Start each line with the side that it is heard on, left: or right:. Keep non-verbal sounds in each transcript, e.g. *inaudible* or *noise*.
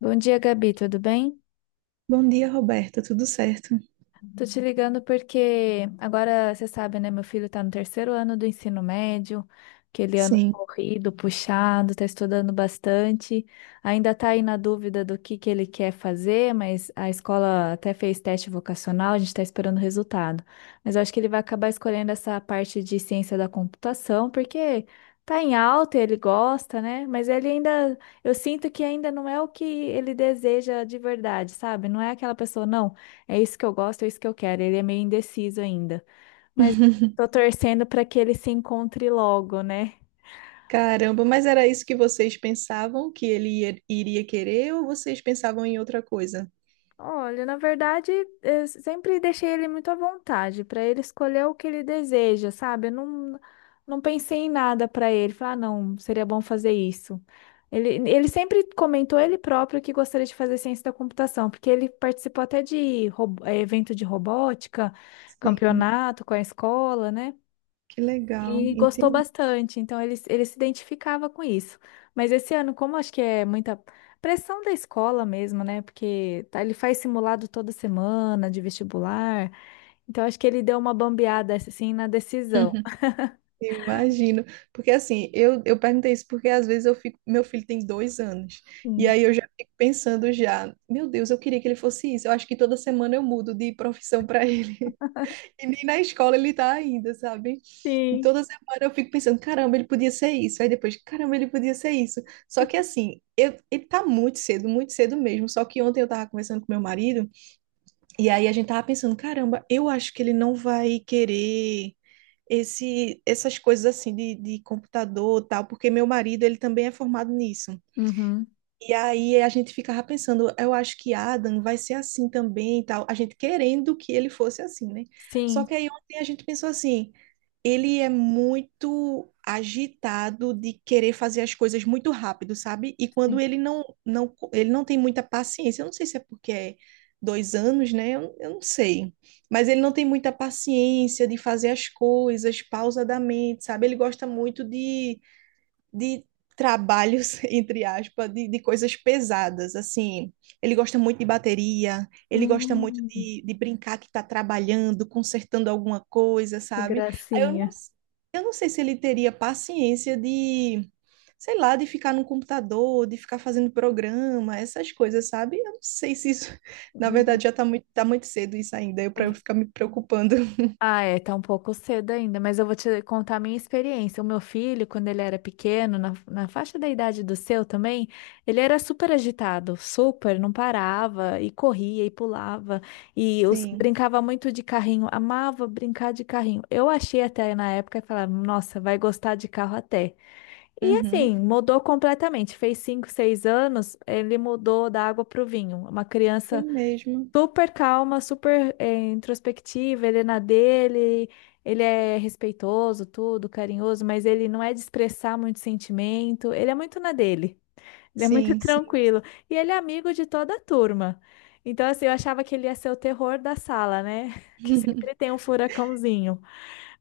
left: Bom dia, Gabi, tudo bem?
right: Bom dia, Roberta. Tudo certo?
left: Tô te ligando porque agora você sabe, né? Meu filho tá no terceiro ano do ensino médio, aquele ano
right: Sim.
left: corrido, puxado, tá estudando bastante. Ainda tá aí na dúvida do que ele quer fazer, mas a escola até fez teste vocacional, a gente tá esperando o resultado. Mas eu acho que ele vai acabar escolhendo essa parte de ciência da computação, porque tá em alta, e ele gosta, né? Mas ele ainda, eu sinto que ainda não é o que ele deseja de verdade, sabe? Não é aquela pessoa, não. É isso que eu gosto, é isso que eu quero. Ele é meio indeciso ainda, mas tô
right: *laughs*
left: torcendo para que ele se encontre logo, né?
right: Caramba, mas era isso que vocês pensavam que ele iria querer ou vocês pensavam em outra coisa?
left: Olha, na verdade, eu sempre deixei ele muito à vontade para ele escolher o que ele deseja, sabe? Eu não pensei em nada para ele. Falar, ah, não, seria bom fazer isso. Ele sempre comentou ele próprio que gostaria de fazer ciência da computação, porque ele participou até de evento de robótica,
right: Sim.
left: campeonato com a escola, né?
right: Que legal,
left: E gostou
right: entendi.
left: bastante, então ele se identificava com isso. Mas esse ano, como acho que é muita pressão da escola mesmo, né? Porque tá- ele faz simulado toda semana de vestibular, então acho que ele deu uma bambeada assim na decisão.
right: *laughs* Imagino, porque assim, eu perguntei isso porque às vezes eu fico, meu filho tem dois anos, e
left: Hum.
right: aí eu já fico pensando já, meu Deus, eu queria que ele fosse isso, eu acho que toda semana eu mudo de profissão para ele. E nem na escola ele tá ainda, sabe? E
left: Sim.
right: toda semana eu fico pensando, caramba, ele podia ser isso. Aí depois, caramba, ele podia ser isso. Só que assim, eu, ele tá muito cedo mesmo. Só que ontem eu tava conversando com meu marido, e aí a gente tava pensando, caramba, eu acho que ele não vai querer essas coisas assim de computador e tal, porque meu marido, ele também é formado nisso.
left: Uhum.
right: E aí a gente ficava pensando, eu acho que Adam vai ser assim também e tal. A gente querendo que ele fosse assim, né? Só
left: Sim.
right: que aí ontem a gente pensou assim, ele é muito agitado de querer fazer as coisas muito rápido, sabe? E quando
left: Sim.
right: ele não, ele não tem muita paciência, eu não sei se é porque é dois anos, né? Eu não sei. Mas ele não tem muita paciência de fazer as coisas pausadamente, sabe? Ele gosta muito de trabalhos, *laughs* entre aspas, de coisas pesadas, assim. Ele gosta muito de bateria, ele gosta muito
left: Hum,
right: de brincar que está trabalhando, consertando alguma coisa,
left: que
right: sabe? Aí eu
left: gracinha.
right: eu não sei se ele teria paciência de, sei lá, de ficar no computador, de ficar fazendo programa, essas coisas, sabe? Eu não sei se isso, *laughs* na verdade, tá muito cedo isso ainda, para eu
left: Hum.
right: ficar me preocupando. *laughs*
left: Ah, é, tá um pouco cedo ainda, mas eu vou te contar a minha experiência. O meu filho, quando ele era pequeno, na faixa da idade do seu também, ele era super agitado, super, não parava, e corria e pulava, e
right: Sim.
left: brincava muito de carrinho, amava brincar de carrinho. Eu achei até na época, falava, nossa, vai gostar de carro até. E
right: Uhum.
left: assim, mudou completamente. Fez 5, 6 anos, ele mudou da água para o vinho. Uma
right: Foi
left: criança.
right: mesmo.
left: Super calma, super introspectiva, ele é na dele, ele é respeitoso, tudo, carinhoso, mas ele não é de expressar muito sentimento, ele é muito na dele, ele é muito *laughs*
right: Sim, sim.
left: tranquilo. E ele é amigo de toda a turma. Então, assim, eu achava que ele ia ser o terror da sala, né? *laughs* Que sempre
right: *laughs*
left: tem um furacãozinho.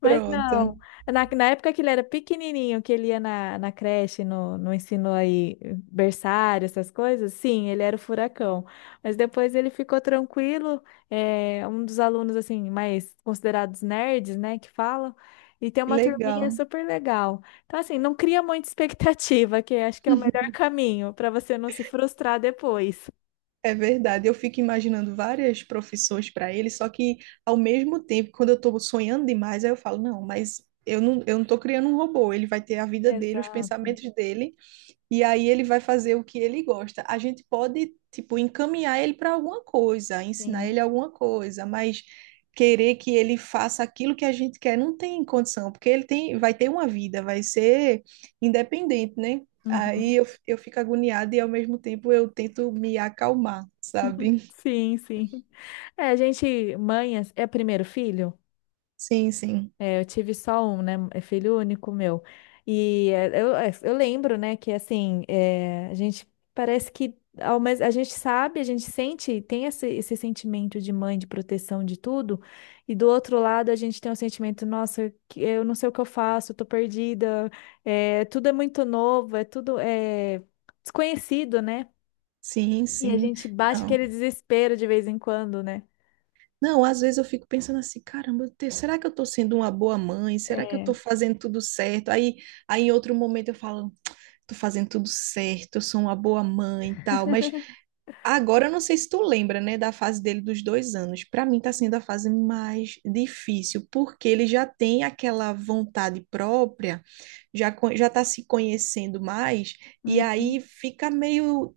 left: Mas
right: Pronto.
left: não, na época que ele era pequenininho, que ele ia na creche, no ensino aí, berçário, essas coisas, sim, ele era o furacão. Mas depois ele ficou tranquilo, é, um dos alunos, assim, mais considerados nerds, né, que falam, e tem
right: Que
left: uma turminha
right: legal.
left: super legal. Então, assim, não cria muita expectativa, que acho que é o melhor caminho para você não se frustrar depois.
right: É verdade. Eu fico imaginando várias profissões para ele, só que ao mesmo tempo, quando eu estou sonhando demais, aí eu falo, não, mas eu não estou criando um robô. Ele vai ter a vida dele, os
left: Exato,
right: pensamentos dele. E aí ele vai fazer o que ele gosta. A gente pode, tipo, encaminhar ele para alguma coisa, ensinar
left: sim.
right: ele alguma coisa, mas querer que ele faça aquilo que a gente quer não tem condição, porque ele tem, vai ter uma vida, vai ser independente, né? Aí
left: Uhum.
right: eu fico agoniada e ao mesmo tempo eu tento me acalmar, sabe?
left: Sim, sim. É, a gente, mãe, é primeiro filho?
right: Sim, sim.
left: Eu tive só um, né? É filho único meu. E eu lembro, né, que assim, é, a gente parece que a gente sabe, a gente sente, tem esse sentimento de mãe, de proteção de tudo, e do outro lado a gente tem o sentimento, nossa, que- eu não sei o que eu faço, eu tô perdida, é, tudo é muito novo, é tudo é, desconhecido, né?
right: Sim,
left: E a
right: sim.
left: gente bate aquele
right: Não.
left: desespero de vez em quando, né?
right: Não, às vezes eu fico pensando assim, caramba, será que eu tô sendo uma boa mãe? Será que eu
left: É.
right: tô fazendo tudo certo? Aí, em outro momento eu falo tô fazendo tudo certo, eu sou uma boa mãe e tal. Mas agora eu não sei se tu lembra, né, da fase dele dos dois anos. Pra mim tá sendo a fase mais difícil, porque ele já tem aquela vontade própria, já tá se conhecendo mais, e
left: Uhum.
right: aí fica meio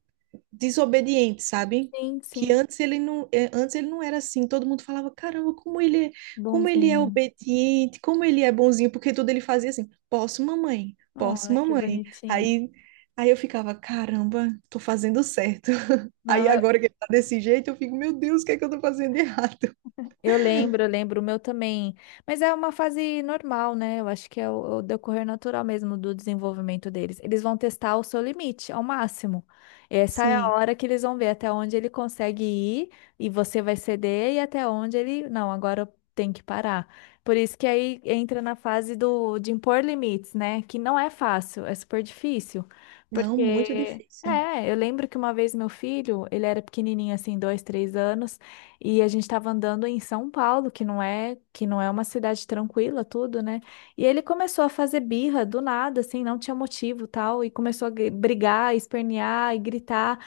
right: desobediente, sabe?
left: Sim,
right: Que
left: sim.
right: antes ele não, é, antes ele não era assim. Todo mundo falava, caramba, como ele é
left: Bonzinho.
right: obediente, como ele é bonzinho, porque tudo ele fazia assim, posso, mamãe, posso,
left: Olha, que
right: mamãe.
left: bonitinho.
right: Aí, eu ficava, caramba, tô fazendo certo. *laughs* Aí
left: Não,
right: agora que ele tá desse jeito, eu fico, meu Deus, o que é que eu tô fazendo de errado?
left: eu lembro, eu lembro, o meu também. Mas é uma fase normal, né? Eu acho que é o decorrer natural mesmo do desenvolvimento deles. Eles vão testar o seu limite ao máximo. Essa é a
right: Sim,
left: hora que eles vão ver até onde ele consegue ir e você vai ceder e até onde ele, não, agora eu tenho que parar. Por isso que aí entra na fase do de impor limites, né? Que não é fácil, é super difícil,
right: não, muito
left: porque
right: difícil.
left: é, eu lembro que uma vez meu filho, ele era pequenininho assim, 2, 3 anos, e a gente estava andando em São Paulo, que não é uma cidade tranquila, tudo, né? E ele começou a fazer birra do nada, assim, não tinha motivo, tal, e começou a brigar, espernear e gritar.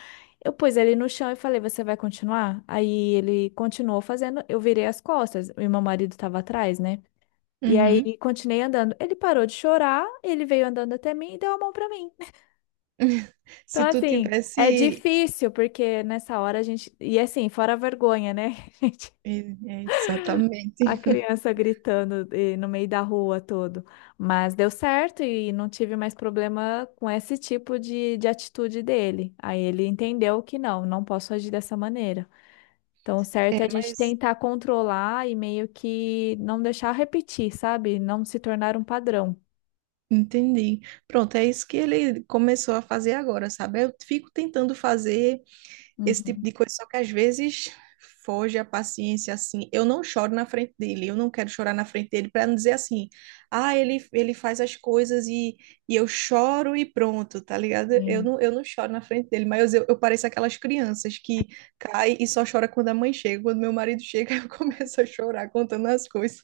left: Eu pus ele no chão e falei: "Você vai continuar?" Aí ele continuou fazendo, eu virei as costas, e meu marido estava atrás, né? E
right: Uhum.
left: aí continuei andando. Ele parou de chorar, ele veio andando até mim e deu a mão para mim.
right: *laughs*
left: Então,
right: Se tu
left: assim, é
right: tivesse.
left: difícil, porque nessa hora a gente. E assim, fora a vergonha, né? *laughs*
right: É, é,
left: A
right: exatamente.
left: criança gritando e no meio da rua todo. Mas deu certo e não tive mais problema com esse tipo de atitude dele. Aí ele entendeu que não, não posso agir dessa maneira. Então, o certo
right: É,
left: é a gente
right: mas
left: tentar controlar e meio que não deixar repetir, sabe? Não se tornar um padrão.
right: entendi. Pronto, é isso que ele começou a fazer agora, sabe? Eu fico tentando fazer. Esse tipo
left: Uhum.
right: de coisa, só que às vezes foge a paciência assim. Eu não choro na frente dele, eu não quero chorar na frente dele para não dizer assim, ah, ele faz as coisas e eu choro e pronto, tá ligado? Eu
left: Sim,
right: não, eu não choro na frente dele, mas eu pareço aquelas crianças que caem e só chora quando a mãe chega. Quando meu marido chega, *laughs* eu começo a chorar contando as coisas.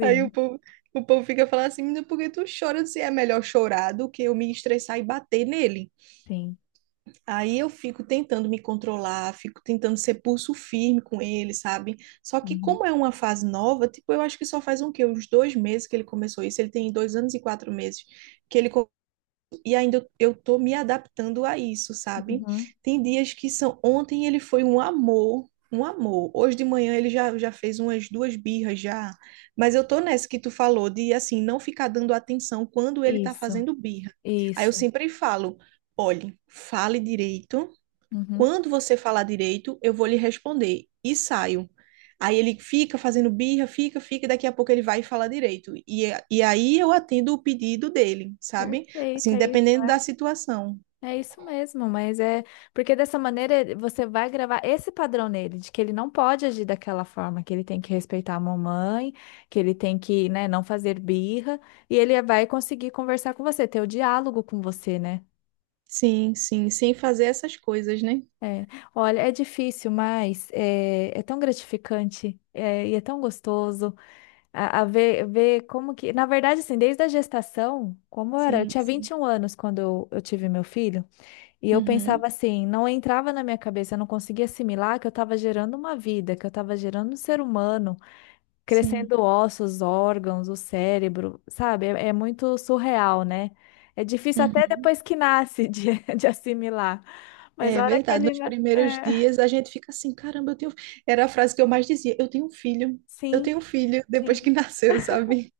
right: Aí o povo, o povo fica falando assim, menina, por que tu chora? Se é melhor chorar do que eu me estressar e bater nele.
left: Sim.
right: Aí eu fico tentando me controlar, fico tentando ser pulso firme com ele, sabe? Só que
left: Uhum.
right: como é uma fase nova, tipo, eu acho que só faz um quê? Uns dois meses que ele começou isso. Ele tem dois anos e quatro meses que e ainda eu tô me adaptando a isso, sabe?
left: Uhum.
right: Tem dias que são... Ontem ele foi um amor, um amor. Hoje de manhã ele já fez umas duas birras já. Mas eu tô nessa que tu falou de, assim, não ficar dando atenção quando ele tá
left: Isso,
right: fazendo birra. Aí eu
left: isso.
right: sempre falo... Olhe, fale direito,
left: Uhum.
right: quando você falar direito, eu vou lhe responder e saio. Aí ele fica fazendo birra, fica, e daqui a pouco ele vai falar direito. E aí eu atendo o pedido dele, sabe?
left: Perfeito,
right: Assim,
left: é isso,
right: dependendo da
left: né?
right: situação.
left: É isso mesmo, mas é porque dessa maneira ele- você vai gravar esse padrão nele, de que ele não pode agir daquela forma, que ele tem que respeitar a mamãe, que ele tem que, né, não fazer birra, e ele vai conseguir conversar com você, ter o diálogo com você, né?
right: Sim, sim, sem fazer essas coisas, né?
left: É. Olha, é difícil, mas é, é tão gratificante, é, e é tão gostoso a ver como que, na verdade, assim, desde a gestação, como era, eu
right: Sim,
left: tinha vinte
right: sim.
left: e um anos quando eu tive meu filho. E eu
right: Uhum,
left: pensava assim, não entrava na minha cabeça, eu não conseguia assimilar que eu estava gerando uma vida, que eu estava gerando um ser humano,
right: sim.
left: crescendo ossos, órgãos, o cérebro, sabe? É, é muito surreal, né? É difícil até
right: Uhum.
left: depois que nasce de, *laughs* de assimilar. Mas
right: É
left: a hora que
right: verdade.
left: ele.
right: Nos
left: Na-
right: primeiros
left: É,
right: dias a gente fica assim, caramba, eu tenho. Era a frase que eu mais dizia, eu tenho um filho, eu
left: sim,
right: tenho um filho, depois
left: sim.
right: que *laughs* nasceu, sabe?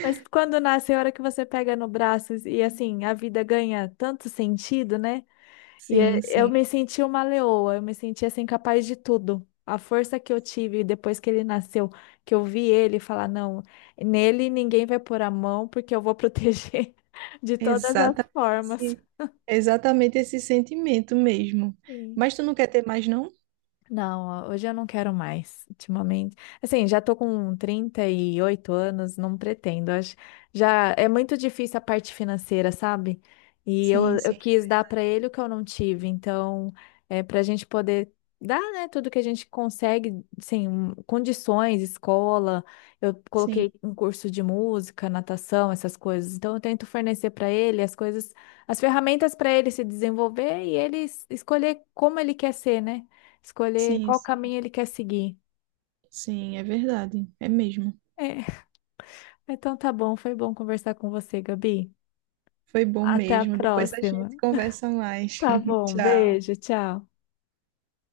left: Mas quando nasce, é a hora que você pega no braço e assim, a vida ganha tanto sentido, né? E é-
right: Sim,
left: eu me
right: sim.
left: senti uma leoa, eu me senti assim capaz de tudo. A força que eu tive depois que ele nasceu, que eu vi ele falar, não, nele ninguém vai pôr a mão porque eu vou proteger *laughs* de todas as
right: Exatamente
left: formas.
right: esse, exatamente esse sentimento mesmo.
left: Sim.
right: Mas tu não quer ter mais, não?
left: Não, hoje eu não quero mais, ultimamente. Assim, já tô com 38 anos, não pretendo. Acho, já é muito difícil a parte financeira, sabe? E eu,
right: Sim,
left: eu
right: sim,
left: quis
right: é
left: dar
right: verdade.
left: para ele o que eu não tive. Então, é para a gente poder dar, né, tudo que a gente consegue, assim, um- condições, escola. Eu coloquei
right: Sim,
left: um curso de música, natação, essas coisas. Então, eu tento fornecer para ele as coisas, as ferramentas para ele se desenvolver e ele escolher como ele quer ser, né? Escolher
right: sim,
left: qual
right: sim,
left: caminho ele quer seguir.
right: sim, é verdade. É mesmo.
left: É, então tá bom, foi bom conversar com você, Gabi.
right: Foi bom
left: Até a
right: mesmo. Depois a
left: próxima.
right: gente conversa mais.
left: Tá
right: *laughs*
left: bom,
right: Tchau.
left: beijo, tchau.